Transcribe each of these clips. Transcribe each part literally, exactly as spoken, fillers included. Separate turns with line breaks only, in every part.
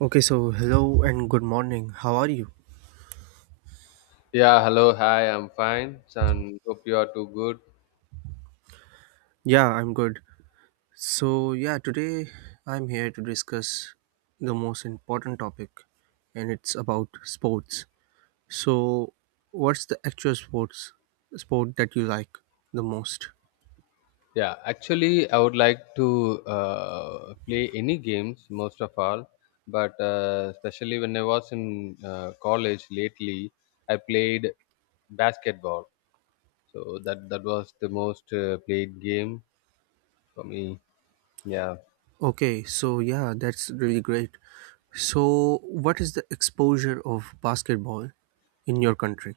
Okay, so hello and good morning. How are you?
Yeah, hello, hi, I'm fine, and hope you are too good.
Yeah, I'm good. So, yeah, today I'm here to discuss the most important topic, and it's about sports. So, what's the actual sports sport that you like the most?
Yeah, actually, I would like to uh, play any games, most of all, but uh, especially when I was in uh, college lately, I played basketball. So that that was the most uh, played game for me. Yeah.
Okay, so yeah, that's really great. So, what is the exposure of basketball in your country?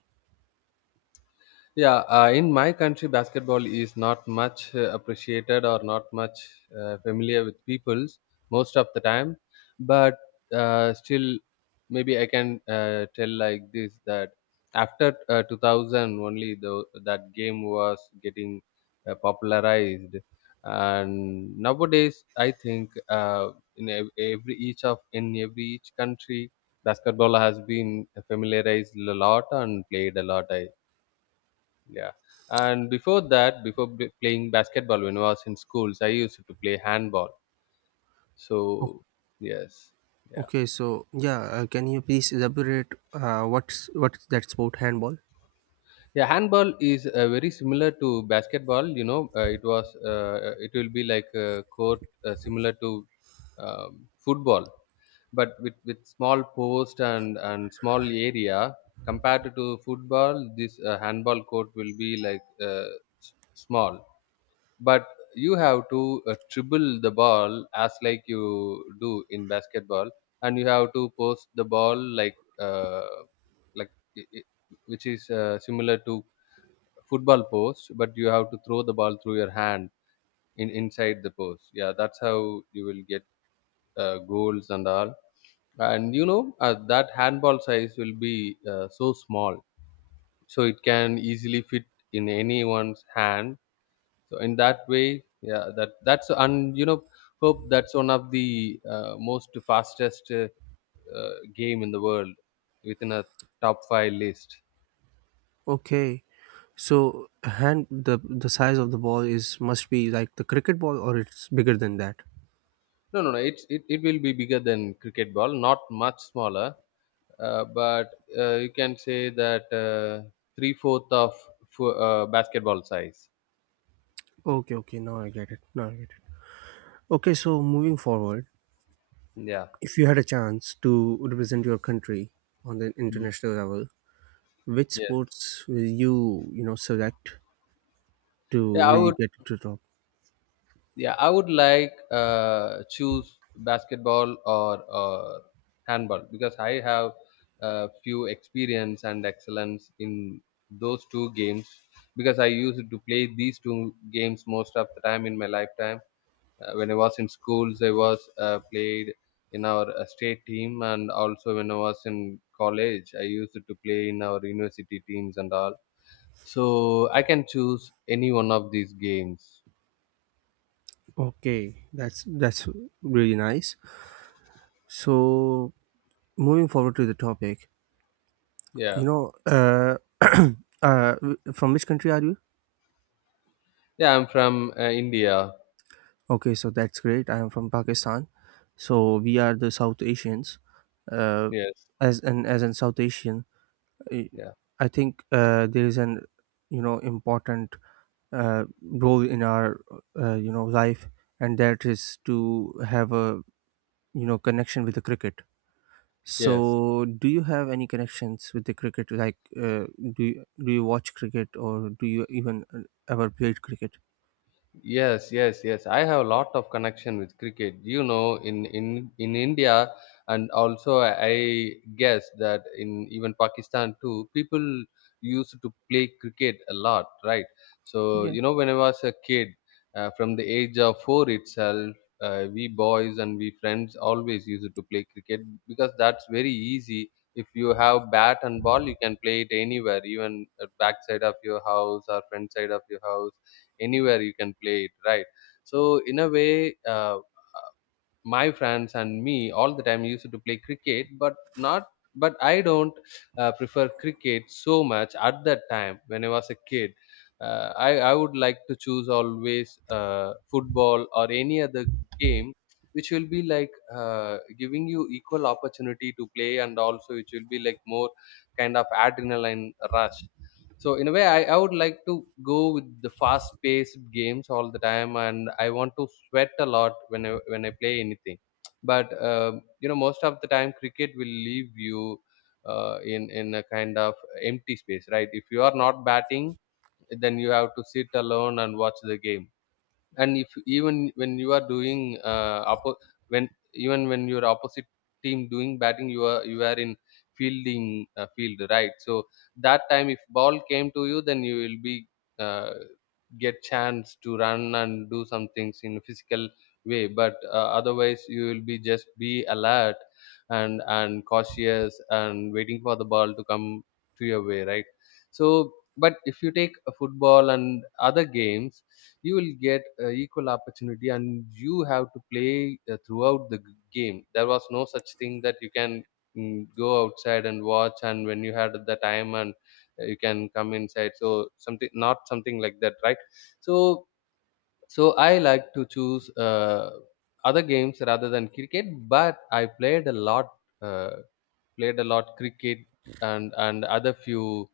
Yeah, uh, in my country, basketball is not much uh, appreciated or not much uh, familiar with peoples most of the time. But uh, still, maybe I can uh, tell like this that after uh, two thousand, only the, that game was getting uh, popularized. And nowadays, I think uh, in ev- every each of in every each country, basketball has been familiarized a lot and played a lot. I yeah. And before that, before b- playing basketball when I was in schools, I used to play handball.
Oh,
So, yes. Yeah.
okay, so yeah, uh, can you please elaborate uh, what's what's that sport handball?
Yeah, handball is uh, very similar to basketball, you know, uh, it was uh, it will be like a court uh, similar to um, football, but with with small post and and small area compared to football, this uh, handball court will be like uh, s- small but you have to uh, dribble the ball as like you do in basketball and you have to post the ball like uh, like i- i- which is uh, similar to football post, but you have to throw the ball through your hand in inside the post. Yeah, that's how you will get uh, goals and all. And you know uh, that handball size will be uh, so small, so it can easily fit in anyone's hand. So in that way, yeah, that that's and you know, hope that's one of the uh, most fastest uh, uh, game in the world within a top five list.
Okay, so hand the the size of the ball is must be like the cricket ball, or it's bigger than that.
No, no, no, it's it, it will be bigger than cricket ball, not much smaller uh, but uh, you can say that uh, three fourth of fo- uh, basketball size.
Okay, okay, now I get it. Now I get it. Okay, so moving forward,
Yeah.
if you had a chance to represent your country on the
Mm.
international level, which
Yes.
sports will you you know select to
Yeah, I
really
would
get to the top?
yeah, I would like uh, choose basketball or, or handball because I have a few experience and excellence in those two games because I used to play these two games most of the time in my lifetime. Uh, when I was in schools, I was uh, played in our uh, state team, and also when I was in college, I used to play in our university teams and all. So I can choose any one of these games.
Okay, that's that's really nice. So moving forward to the topic,
Yeah.
you know, uh, uh, w- from which country are you?
Yeah, I'm from uh, India.
Okay, so that's great. I am from Pakistan, so we are the South Asians. Uh,
Yes.
as an as an South Asian, I
Yeah.
I think uh, there is an you know important uh, role in our uh, you know life, and that is to have a you know connection with the cricket.
Yes.
So, do you have any connections with the cricket? Like, uh, do you, do you watch cricket, or do you even uh, ever played cricket?
Yes, yes, yes. I have a lot of connection with cricket. You know, in in in India, and also I guess that in even Pakistan too, people used to play cricket a lot, right? So
Yeah.
you know, when I was a kid, uh, from the age of four itself, uh, we boys and we friends always used to play cricket because that's very easy. If you have bat and ball, you can play it anywhere, even at back side of your house or front side of your house, anywhere you can play it, right? So in a way, uh, my friends and me all the time used to play cricket. But not, but I don't uh, prefer cricket so much at that time when I was a kid. uh, I, I would like to choose always uh, football or any other game which will be like uh, giving you equal opportunity to play, and also which will be like more kind of adrenaline rush. So in a way, I, I would like to go with the fast paced games all the time, and I want to sweat a lot when i when I play anything. But um you know, most of the time cricket will leave you uh, in in a kind of empty space, right? If you are not batting, then you have to sit alone and watch the game. And if even when you are doing uh, oppo- when even when your opposite team doing batting, you are you are in fielding uh, field, right? So that time if ball came to you, then you will be uh, get chance to run and do some things in physical way. But uh, otherwise you will be just be alert and and cautious and waiting for the ball to come to your way, right? So but if you take a football and other games, you will get uh, equal opportunity and you have to play uh, throughout the g- game. There was no such thing that you can mm, go outside and watch, and when you had the time, and uh, you can come inside. So something, not something like that, right? So so I like to choose uh, other games rather than cricket. But I played a lot, uh, played a lot cricket and and other few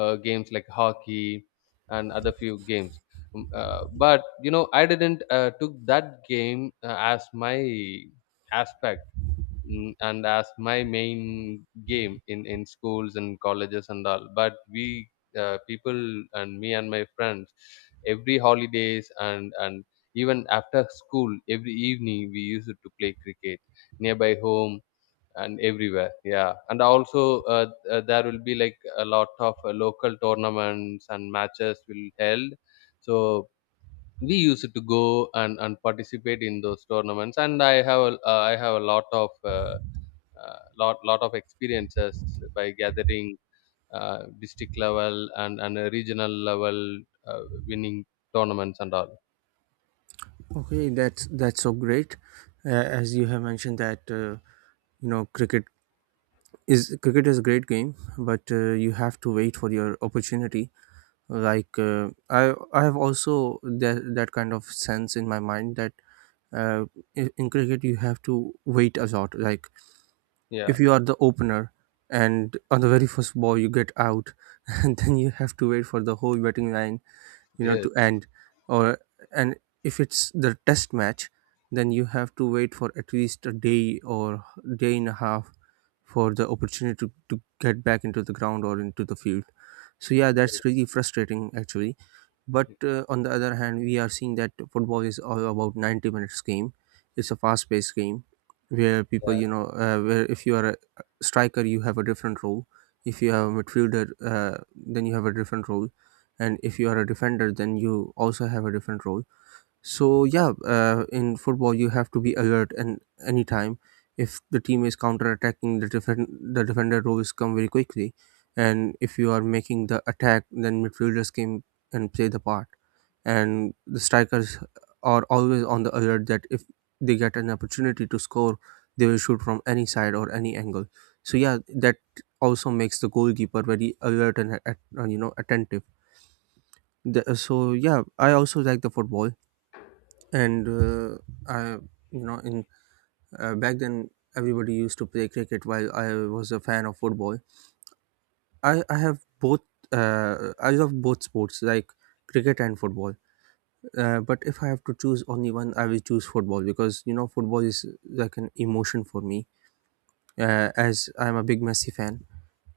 uh, games like hockey and other few games. Um, Uh, but you know, I didn't uh, took that game uh, as my aspect, mm, and as my main game in in schools and colleges and all. But we uh, people and me and my friends every holidays and and even after school every evening we used to play cricket nearby home and everywhere. Yeah, and also uh, uh, there will be like a lot of uh, local tournaments and matches will held. So we used to go and, and participate in those tournaments, and i have a- uh, I have a lot of uh, uh, lot lot of experiences by gathering uh, district level and and a regional level uh, winning tournaments and all.
Okay, that's that's so great. Uh, as you have mentioned that uh, you know cricket is cricket is a great game, but uh, you have to wait for your opportunity. Like uh, I I have also that that kind of sense in my mind that uh, in, in cricket you have to wait a lot. Like
Yeah.
if you are the opener and on the very first ball you get out, and then you have to wait for the whole batting line, you know to
Yes.
end, or and if it's the test match, then you have to wait for at least a day or day and a half for the opportunity to, to get back into the ground or into the field. So yeah, that's really frustrating actually. But uh, on the other hand, we are seeing that football is all about ninety minutes game. It's a fast-paced game where people,
Yeah.
you know, uh, where if you are a striker, you have a different role. If you have a midfielder, uh, then you have a different role, and if you are a defender, then you also have a different role. So yeah, uh, in football you have to be alert, and anytime if the team is counter-attacking, the defend the defender roles come very quickly, and if you are making the attack, then midfielders came and play the part, and the strikers are always on the alert that if they get an opportunity to score, they will shoot from any side or any angle. So yeah, that also makes the goalkeeper very alert and at, you know attentive. The, so yeah, I also like the football, and uh, I, you know, in uh, back then everybody used to play cricket while I was a fan of football. I I have both. Uh, I love both sports, like cricket and football. Uh, but if I have to choose only one, I will choose football because you know football is like an emotion for me. Uh, as I'm a big Messi fan,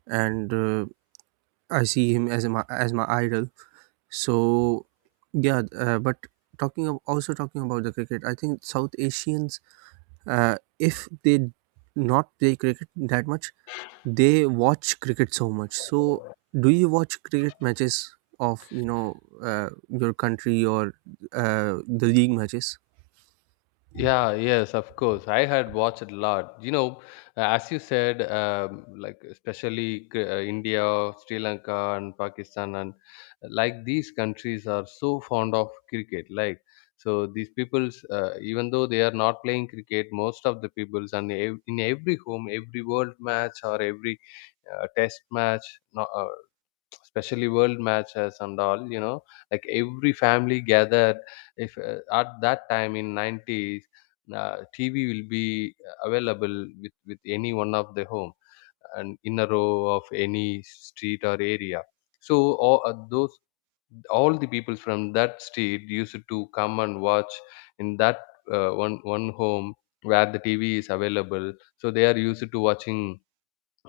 and uh, I see him as my as my idol. So yeah, uh, but talking of, also talking about the cricket, I think South Asians, uh, if they not play cricket that much, they watch cricket so much. So do you watch cricket matches of you know uh, your country, or uh, the league matches?
Yeah, yes, of course, I had watched a lot. You know, uh, as you said, um, like especially K- uh, India, Sri Lanka, and Pakistan, and uh, like these countries are so fond of cricket. Like, so these peoples, uh, even though they are not playing cricket, most of the peoples, and ev- in every home, every world match or every uh, test match, no, uh, especially world matches and all you know, like every family gathered if uh, at that time in nineties uh, TV will be uh, available with with any one of the home and in a row of any street or area. So all, uh, those all the people from that street used to come and watch in that uh, one one home where the TV is available. So they are used to watching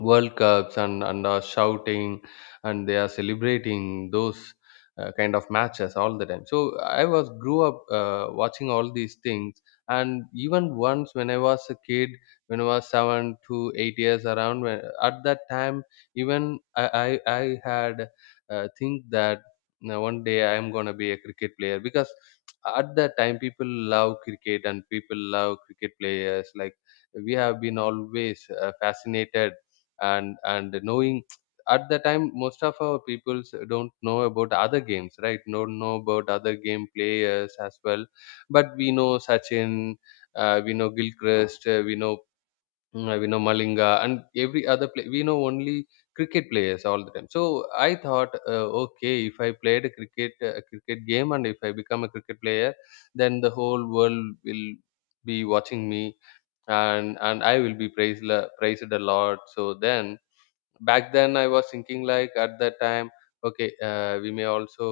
World Cups and and are shouting and they are celebrating those uh, kind of matches all the time. So I was grew up uh, watching all these things. And even once when I was a kid, when I was seven to eight years around, when, at that time even I I, I had uh, think that you one day I am gonna be a cricket player, because at that time people love cricket and people love cricket players. Like we have been always uh, fascinated and and knowing at the time most of our peoples don't know about other games, right? Don't know about other game players as well. But we know Sachin, uh, we know Gilchrist, uh, we know mm, uh, we know Malinga, and every other play we know only cricket players all the time. So I thought, uh, okay, if I played a cricket a cricket game and if I become a cricket player, then the whole world will be watching me, and and I will be praised la- praised a lot. So then back then I was thinking like at that time, okay, uh, we may also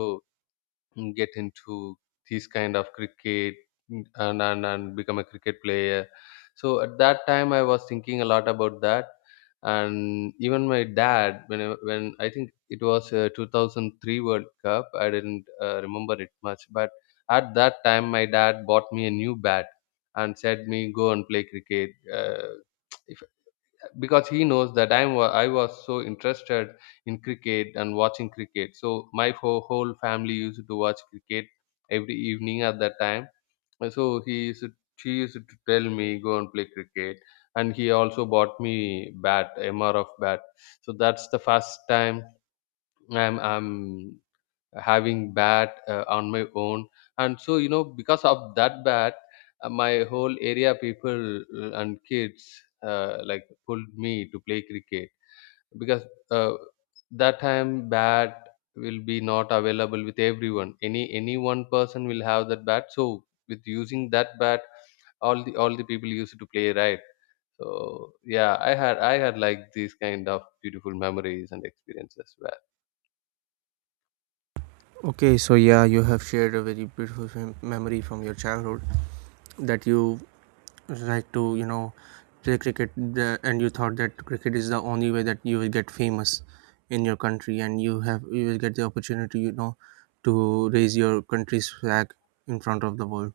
mm, get into this kind of cricket, mm, and, and and become a cricket player. So at that time I was thinking a lot about that. And even my dad when I, when I think it was uh, two thousand three world cup, I didn't uh, remember it much, but at that time my dad bought me a new bat and said me go and play cricket, uh, if because he knows that I'm wa- I was so interested in cricket and watching cricket. So my whole, whole family used to watch cricket every evening at that time. And so he used to, she used to tell me go and play cricket, and he also bought me bat, M R F bat. So that's the first time I'm I'm having bat uh, on my own. And so you know, because of that bat, uh, my whole area people uh, and kids uh, like pulled me to play cricket, because uh, that time bat will be not available with everyone. Any any one person will have that bat. So with using that bat, all the all the people used to play, right? So yeah, i had I had like these kind of beautiful memories and experiences as well.
Okay, so yeah, you have shared a very beautiful mem- memory from your childhood, that you like to you know play cricket the, and you thought that cricket is the only way that you will get famous in your country, and you have you will get the opportunity, you know to raise your country's flag in front of the world.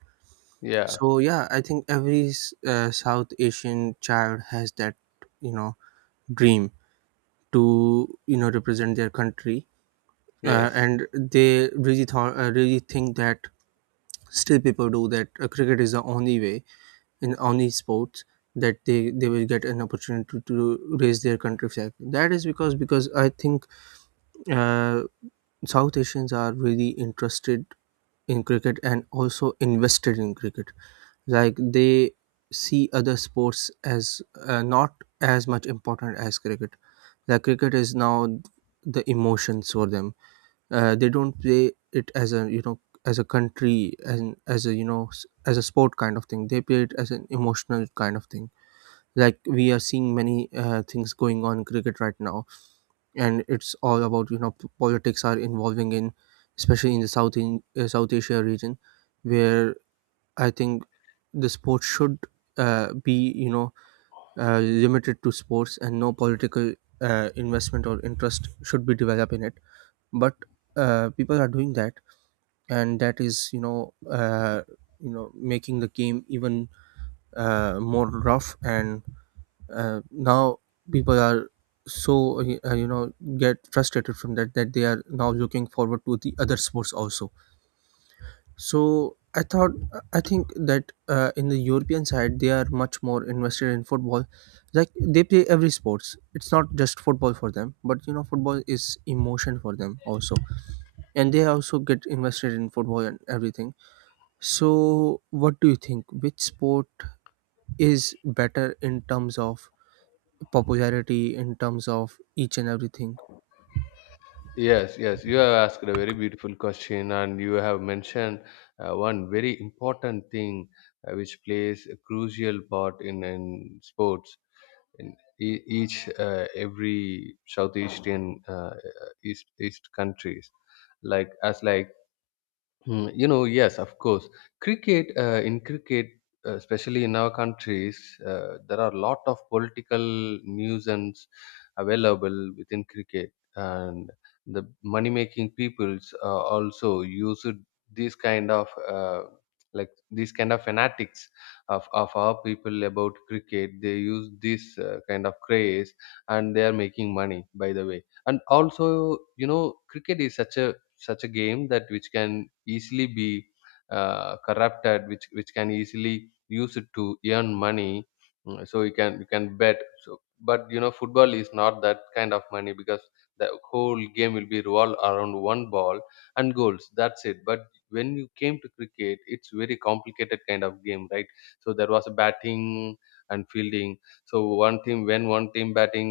Yeah.
So yeah, I think every s- uh, South Asian child has that you know dream to you know represent their country, uh,
Yes.
and they really thought uh, really think that, still people do that, uh, cricket is the only way in on these sports, that they they will get an opportunity to, to raise their country flag. That is because because I think uh, South Asians are really interested in cricket and also invested in cricket. Like, they see other sports as uh, not as much important as cricket. Like, cricket is now the emotions for them. Uh, they don't play it as a you know as a country, and as a you know s- as a sport kind of thing. They play it as an emotional kind of thing. Like, we are seeing many uh, things going on in cricket right now, and it's all about you know p- politics are involving in, especially in the south in uh, South Asia region, where I think the sport should uh, be you know uh, limited to sports, and no political uh, investment or interest should be developed in it. But uh, people are doing that, and that is you know uh, you know making the game even uh, more rough, and uh, now people are so uh, you know get frustrated from that, that they are now looking forward to the other sports also. So i thought I think that uh, in the European side they are much more invested in football. Like, they play every sports. It's not just football for them, but you know football is emotion for them also, and they also get invested in football and everything. So what do you think, which sport is better in terms of popularity, in terms of each and everything?
Yes, yes, you have asked a very beautiful question, and you have mentioned uh, one very important thing uh, which plays a crucial part in, in sports. In e- each, uh, every South Asian uh, East East countries, like as like Hmm, you know, yes, of course. Cricket, uh, in cricket, uh, especially in our countries, uh, there are a lot of political nuisance available within cricket, and the money-making peoples uh, also use it- these kind of uh, like these kind of fanatics of, of our people about cricket. They use this uh, kind of craze, and they are making money. By the way, and also you know, cricket is such a such a game that which can easily be uh, corrupted, which which can easily use it to earn money. Mm, so you can, you can bet. So but you know, football is not that kind of money because the whole game will be revolved around one ball and goals, that's it. But when you came to cricket, it's very complicated kind of game, right? So there was a batting and fielding. So one team, when one team batting,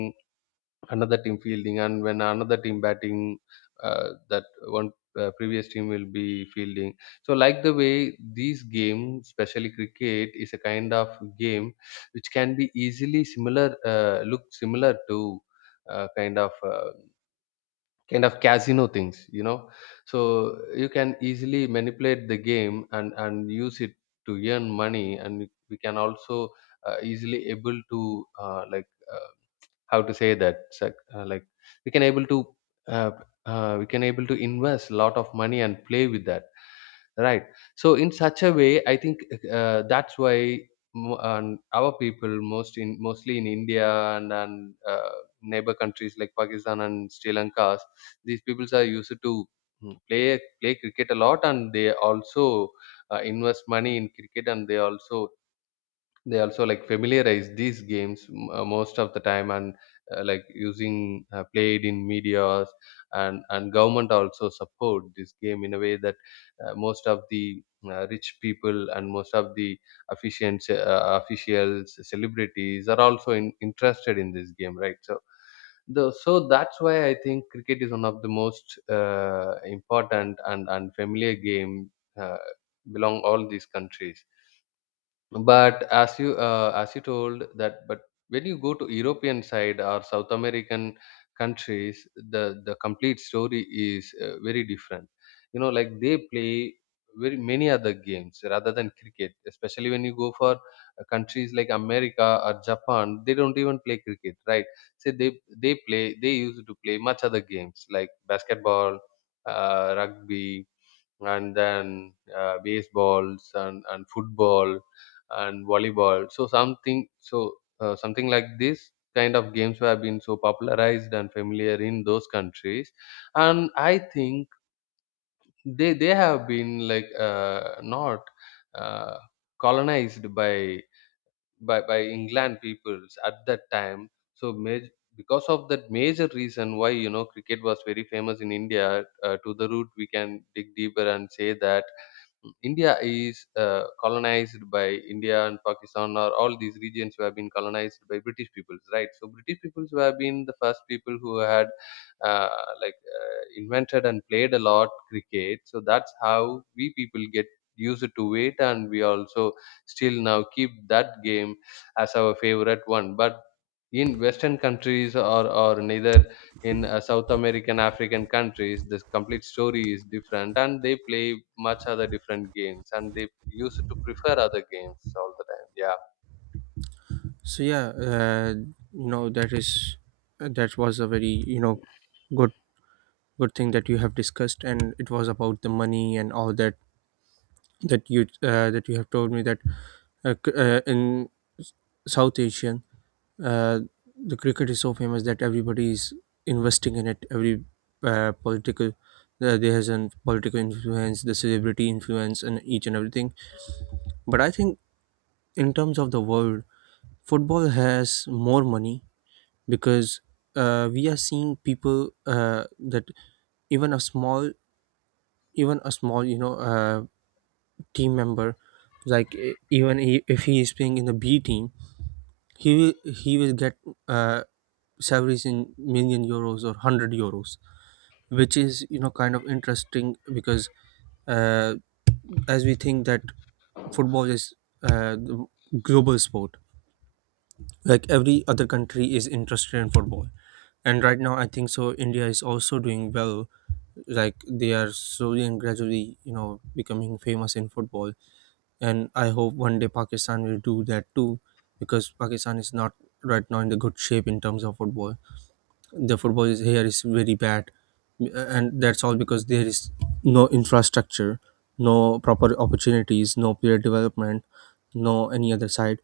another team fielding, and when another team batting, uh, that one, uh, previous team will be fielding. So like the way these games, especially cricket is a kind of game which can be easily similar, uh, look similar to uh, kind of uh, kind of casino things, you know. So you can easily manipulate the game and and use it to earn money, and we can also uh, easily able to, uh, like uh, how to say that, sec- uh, like we can able to, uh, uh, we can able to invest a lot of money and play with that, right? So in such a way, I think, uh, that's why, mo- and our people most, in mostly in India, and, and uh, neighbor countries like Pakistan and Sri Lanka, these peoples are used to, mm, play, play cricket a lot, and they also uh, invest money in cricket, and they also, they also like familiarize these games, m- uh, most of the time, and uh, like using, uh, played in medias, and and government also support this game in a way that uh, most of the uh, rich people and most of the officiants uh, officials, celebrities are also in, interested in this game, right? So the, so that's why I think cricket is one of the most uh, important and and familiar game, uh, belong all these countries. But as you, uh, as you told that, but when you go to European side or South American countries, the the complete story is uh, very different. You know, like they play very many other games rather than cricket. Especially when you go for uh, countries like America or Japan, they don't even play cricket, right? So they they play, they used to play much other games like basketball, uh, rugby, and then uh, baseballs and, and football and volleyball. So something, so uh, something like this kind of games have been so popularized and familiar in those countries, and I think they they have been like, uh, not, uh, colonized by, by by England peoples at that time. So major, because of that major reason why, you know, cricket was very famous in India. Uh, to the root, we can dig deeper and say that India is uh, colonized by, India and Pakistan or all these regions who have been colonized by British peoples, right? So British peoples who have been the first people who had, uh, like uh, invented and played a lot cricket. So that's how we people get used to it, and we also still now keep that game as our favorite one. But in Western countries, or or neither in uh, South American, African countries, this complete story is different, and they play much other different games, and they used to prefer other games all the time. Yeah,
So yeah, uh, you know that is that was a very you know good good thing that you have discussed, and it was about the money and all that, that you uh, that you have told me that, uh, c- uh, in South Asian uh, the cricket is so famous that everybody is investing in it. Every uh, political uh, there has an political influence, the celebrity influence, and each and everything. But I think in terms of the world, football has more money, because uh, we are seeing people uh, that even a small, even a small, you know, uh, team member, like e- even he, if he is playing in the B team, he will he will get uh, salaries in million euros or hundred euros, which is you know kind of interesting because, uh, as we think that football is uh, the global sport, like every other country is interested in football, and right now I think so India is also doing well. Like, they are slowly and gradually you know becoming famous in football, and I hope one day Pakistan will do that too, because Pakistan is not right now in the good shape in terms of football. The football is here is very bad, uh, and that's all because there is no infrastructure, no proper opportunities, no player development, no any other side.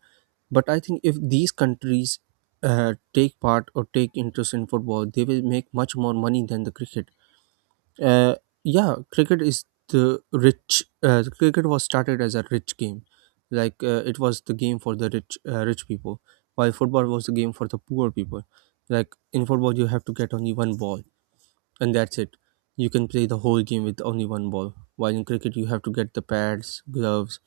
But I think if these countries uh, take part or take interest in football, they will make much more money than the cricket. Uh, yeah, cricket is the rich. Uh, cricket was started as a rich game, like uh, it was the game for the rich, uh, rich people, while football was the game for the poor people. Like in football, you have to get only one ball, and that's it. You can play the whole game with only one ball. While in cricket, you have to get the pads, gloves,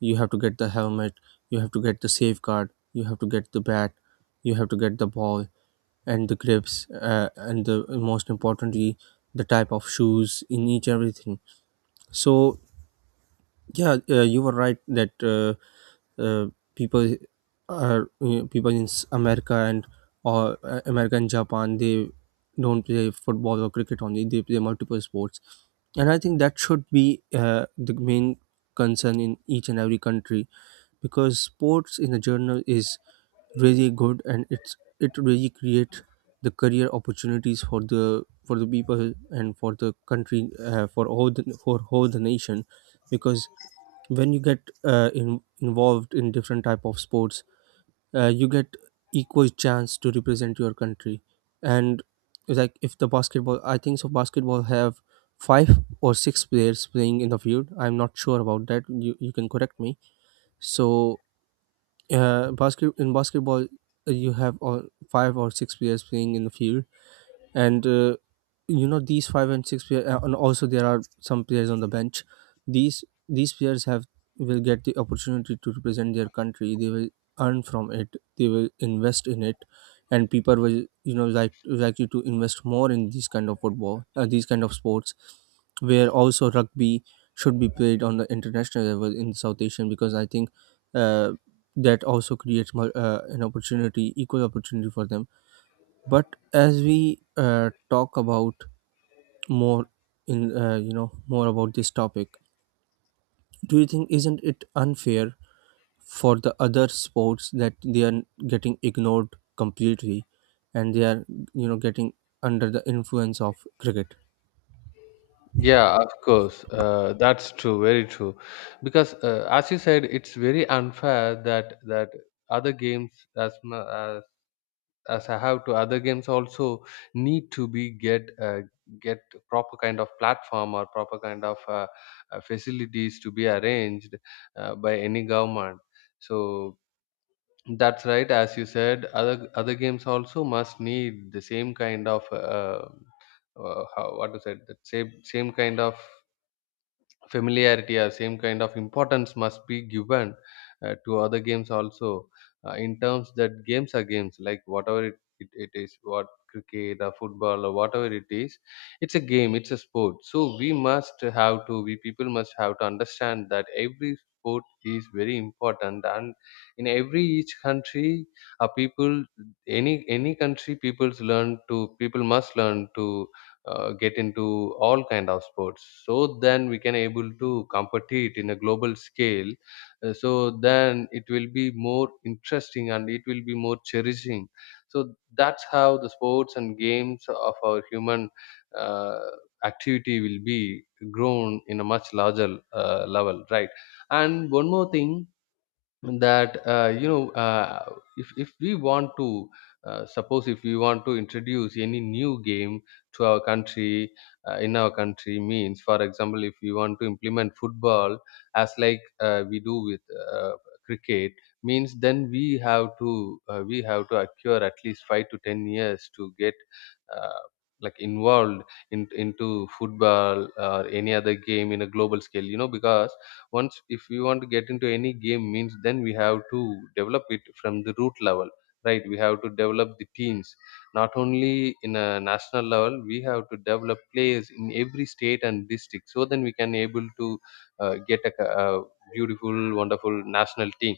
you have to get the helmet, you have to get the safeguard, you have to get the bat, you have to get the ball, and the grips, uh, and the most importantly the type of shoes in each everything. So yeah, uh, you were right that uh, uh, people are uh, people in s- America, and or uh, America and Japan, they don't play football or cricket only. They play multiple sports, and I think that should be uh, the main concern in each and every country, because sports in a journal is really good, and it's it really creates the career opportunities for the for the people and for the country, uh, for all the for whole the nation. Because when you get uh, in, involved in different type of sports, uh, you get equal chance to represent your country. And like if the basketball, I think so basketball have five or six players playing in the field. I'm not sure about that, you, you can correct me. So uh, basket in basketball, uh, you have all five or six players playing in the field, and uh, you know these five and six players, uh, and also there are some players on the bench. These these players have will get the opportunity to represent their country. They will earn from it. They will invest in it, and people will you know like likely to invest more in these kind of football, uh, these kind of sports, where also rugby should be played on the international level in South Asian, because I think uh, that also creates more, uh, an opportunity, equal opportunity for them. But as we uh, talk about more in uh, you know more about this topic, do you think, isn't it unfair for the other sports that they are getting ignored completely, and they are you know getting under the influence of cricket?
yeah, of course, uh, that's true, very true. Because uh, as you said, it's very unfair that that other games as, mu- as as I have to, other games also need to be get uh, get proper kind of platform or proper kind of uh, uh, facilities to be arranged uh, by any government. So that's right, as you said, other other games also must need the same kind of, uh, uh, how, what is it? That same same kind of familiarity or same kind of importance must be given uh, to other games also, uh, in terms that games are games, like whatever it, it, it is, what cricket or football or whatever it is, it's a game, it's a sport. So we must have to, we people must have to understand that every sport is very important, and in every each country, uh, people, any any country people's learn to, people must learn to uh, get into all kind of sports, so then we can able to compete in a global scale. Uh, so then it will be more interesting and it will be more cherishing. So that's how the sports and games of our human uh, activity will be grown in a much larger uh, level, right? And one more thing, that uh, you know uh, if, if we want to, uh, suppose if we want to introduce any new game to our country, uh, in our country means, for example, if we want to implement football as like, uh, we do with uh, cricket means, then we have to, uh, we have to acquire at least five to ten years to get, uh, like involved in, into football or any other game in a global scale, you know, because once if we want to get into any game means, then we have to develop it from the root level, right? We have to develop the teams not only in a national level, we have to develop players in every state and district, so then we can able to uh, get a, ca- a beautiful, wonderful national team.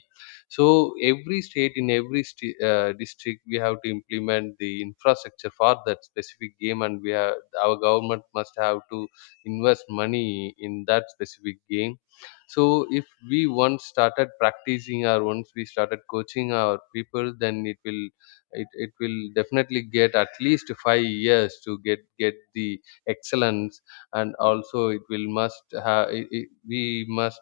So every state, in every sti- uh, district, we have to implement the infrastructure for that specific game, and we have, our government must have to invest money in that specific game. So if we once started practicing or once we started coaching our people, then it will, it, it will definitely get at least five years to get get the excellence. And also it will must have, it, it, we must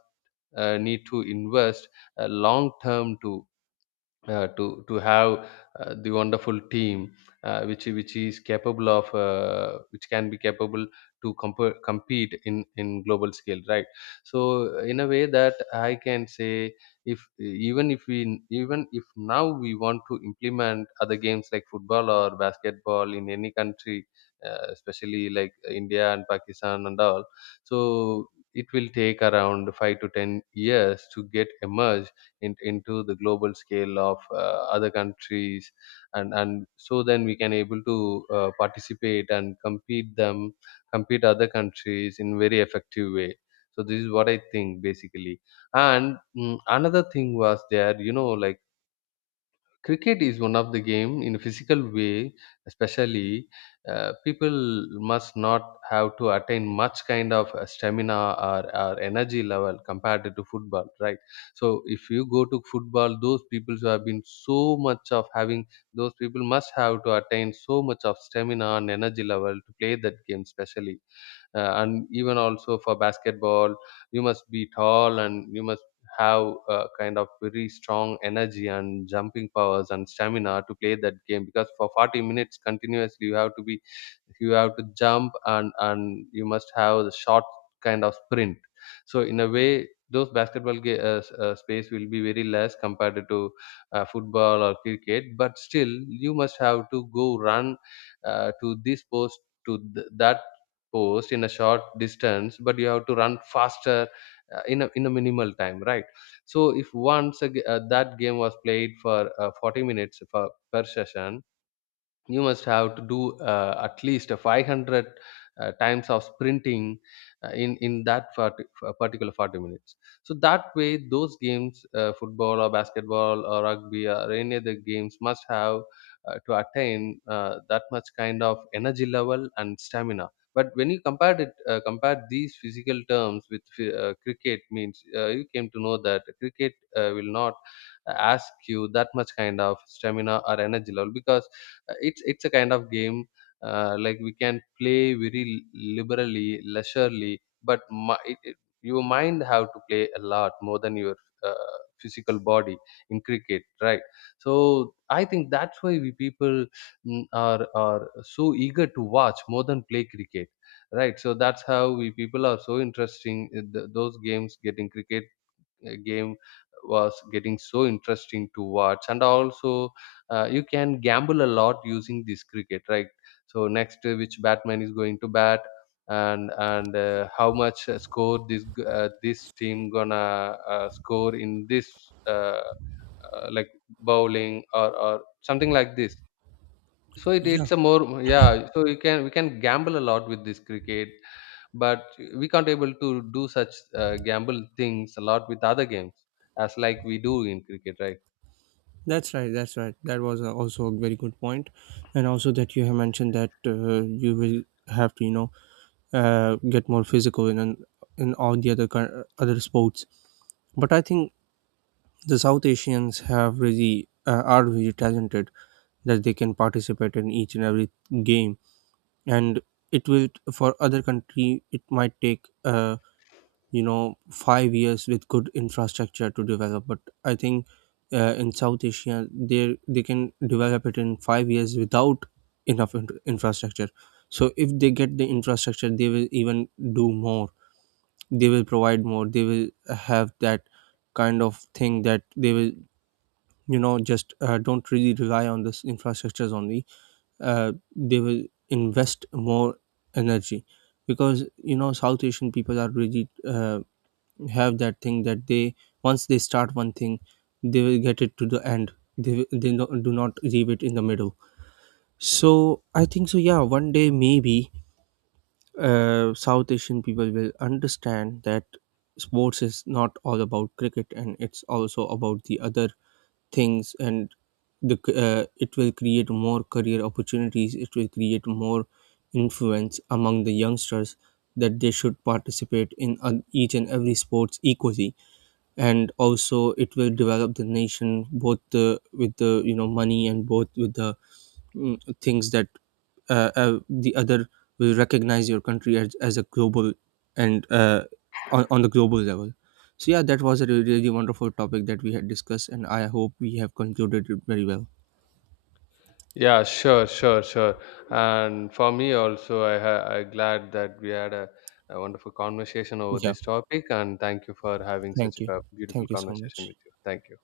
uh, need to invest uh, long term to, uh, to to have uh, the wonderful team, uh, which which is capable of, uh, which can be capable to comp- compete in in global scale, right? So in a way that I can say, if even if we, even if now we want to implement other games like football or basketball in any country, uh, especially like India and Pakistan and all, so it will take around five to ten years to get emerged in, into the global scale of uh, other countries, and and so then we can able to uh, participate and compete them, compete other countries in very effective way. So this is what I think basically. And mm, another thing was there, you know, like cricket is one of the game in a physical way, especially uh, people must not have to attain much kind of uh, stamina or, or energy level compared to football, right? So if you go to football, those people who have been so much of having, those people must have to attain so much of stamina and energy level to play that game, especially. Uh, and even also for basketball, you must be tall, and you must have a kind of very strong energy and jumping powers and stamina to play that game, because for forty minutes continuously you have to be, you have to jump, and and you must have the short kind of sprint. So in a way, those basketball ga- uh, s- uh, space will be very less compared to uh, football or cricket, but still you must have to go run, uh, to this post to th- that post in a short distance, but you have to run faster, uh, in a in a minimal time, right? So if once a, g- uh, that game was played for uh, forty minutes for, per session, you must have to do, uh, at least a five hundred uh, times of sprinting uh, in in that forty, uh, particular forty minutes. So that way, those games, uh, football or basketball or rugby or any other games must have uh, to attain, uh, that much kind of energy level and stamina. But when you compared it, uh, compared these physical terms with uh, cricket means, uh, you came to know that cricket uh, will not ask you that much kind of stamina or energy level, because uh, it's it's a kind of game, uh, like we can play very liberally, leisurely, but my, it, it, your mind have to play a lot more than your uh, physical body in cricket, right? So I think that's why we people mm, are are so eager to watch more than play cricket, right? So that's how we people are so interesting in th- those games, getting cricket uh, game was getting so interesting to watch. And also uh, you can gamble a lot using this cricket, right? So next, uh, which batman is going to bat, and and uh, how much uh, score this g- uh, this team gonna uh, score in this uh, uh, like bowling or or something like this. So it,
Yeah,
it's a more, yeah, so you can we can gamble a lot with this cricket. But we can't able to do such uh, gamble things a lot with other games as like we do in cricket, right?
that's right. That's right. That was uh, also a very good point, and also that you have mentioned that uh, you will have to, you know, uh, get more physical in an- in all the other kin- other sports. But I think the South Asians have really uh, are really talented, that they can participate in each and every game, and it will for other country it might take uh, you know five years with good infrastructure to develop, but I think uh, in South Asia they they can develop it in five years without enough in- infrastructure. So if they get the infrastructure, they will even do more. They will provide more. They will have that kind of thing that they will you know just uh, don't really rely on this infrastructures only. Uh, they will invest more energy, because you know South Asian people are really uh, have that thing that they once they start one thing, they will get it to the end. they, they no, do not leave it in the middle. So I think so yeah, one day maybe uh, South Asian people will understand that sports is not all about cricket, and it's also about the other things, and the c- uh, it will create more career opportunities, it will create more influence among the youngsters, that they should participate in on each and every sports equally, and also it will develop the nation, both the, with the you know money, and both with the mm, things that uh, uh, the other will recognize your country as, as a global, and uh, on, on the global level. So yeah, that was a re- really wonderful topic that we had discussed, and I hope we have concluded it very well.
Yeah, sure, sure, sure. And for me also, I ha I glad that we had a, a wonderful conversation over
Yeah,
this topic, and thank you for having such
thank
a
you.
co- beautiful
Thank you so
conversation
much.
with you. Thank you.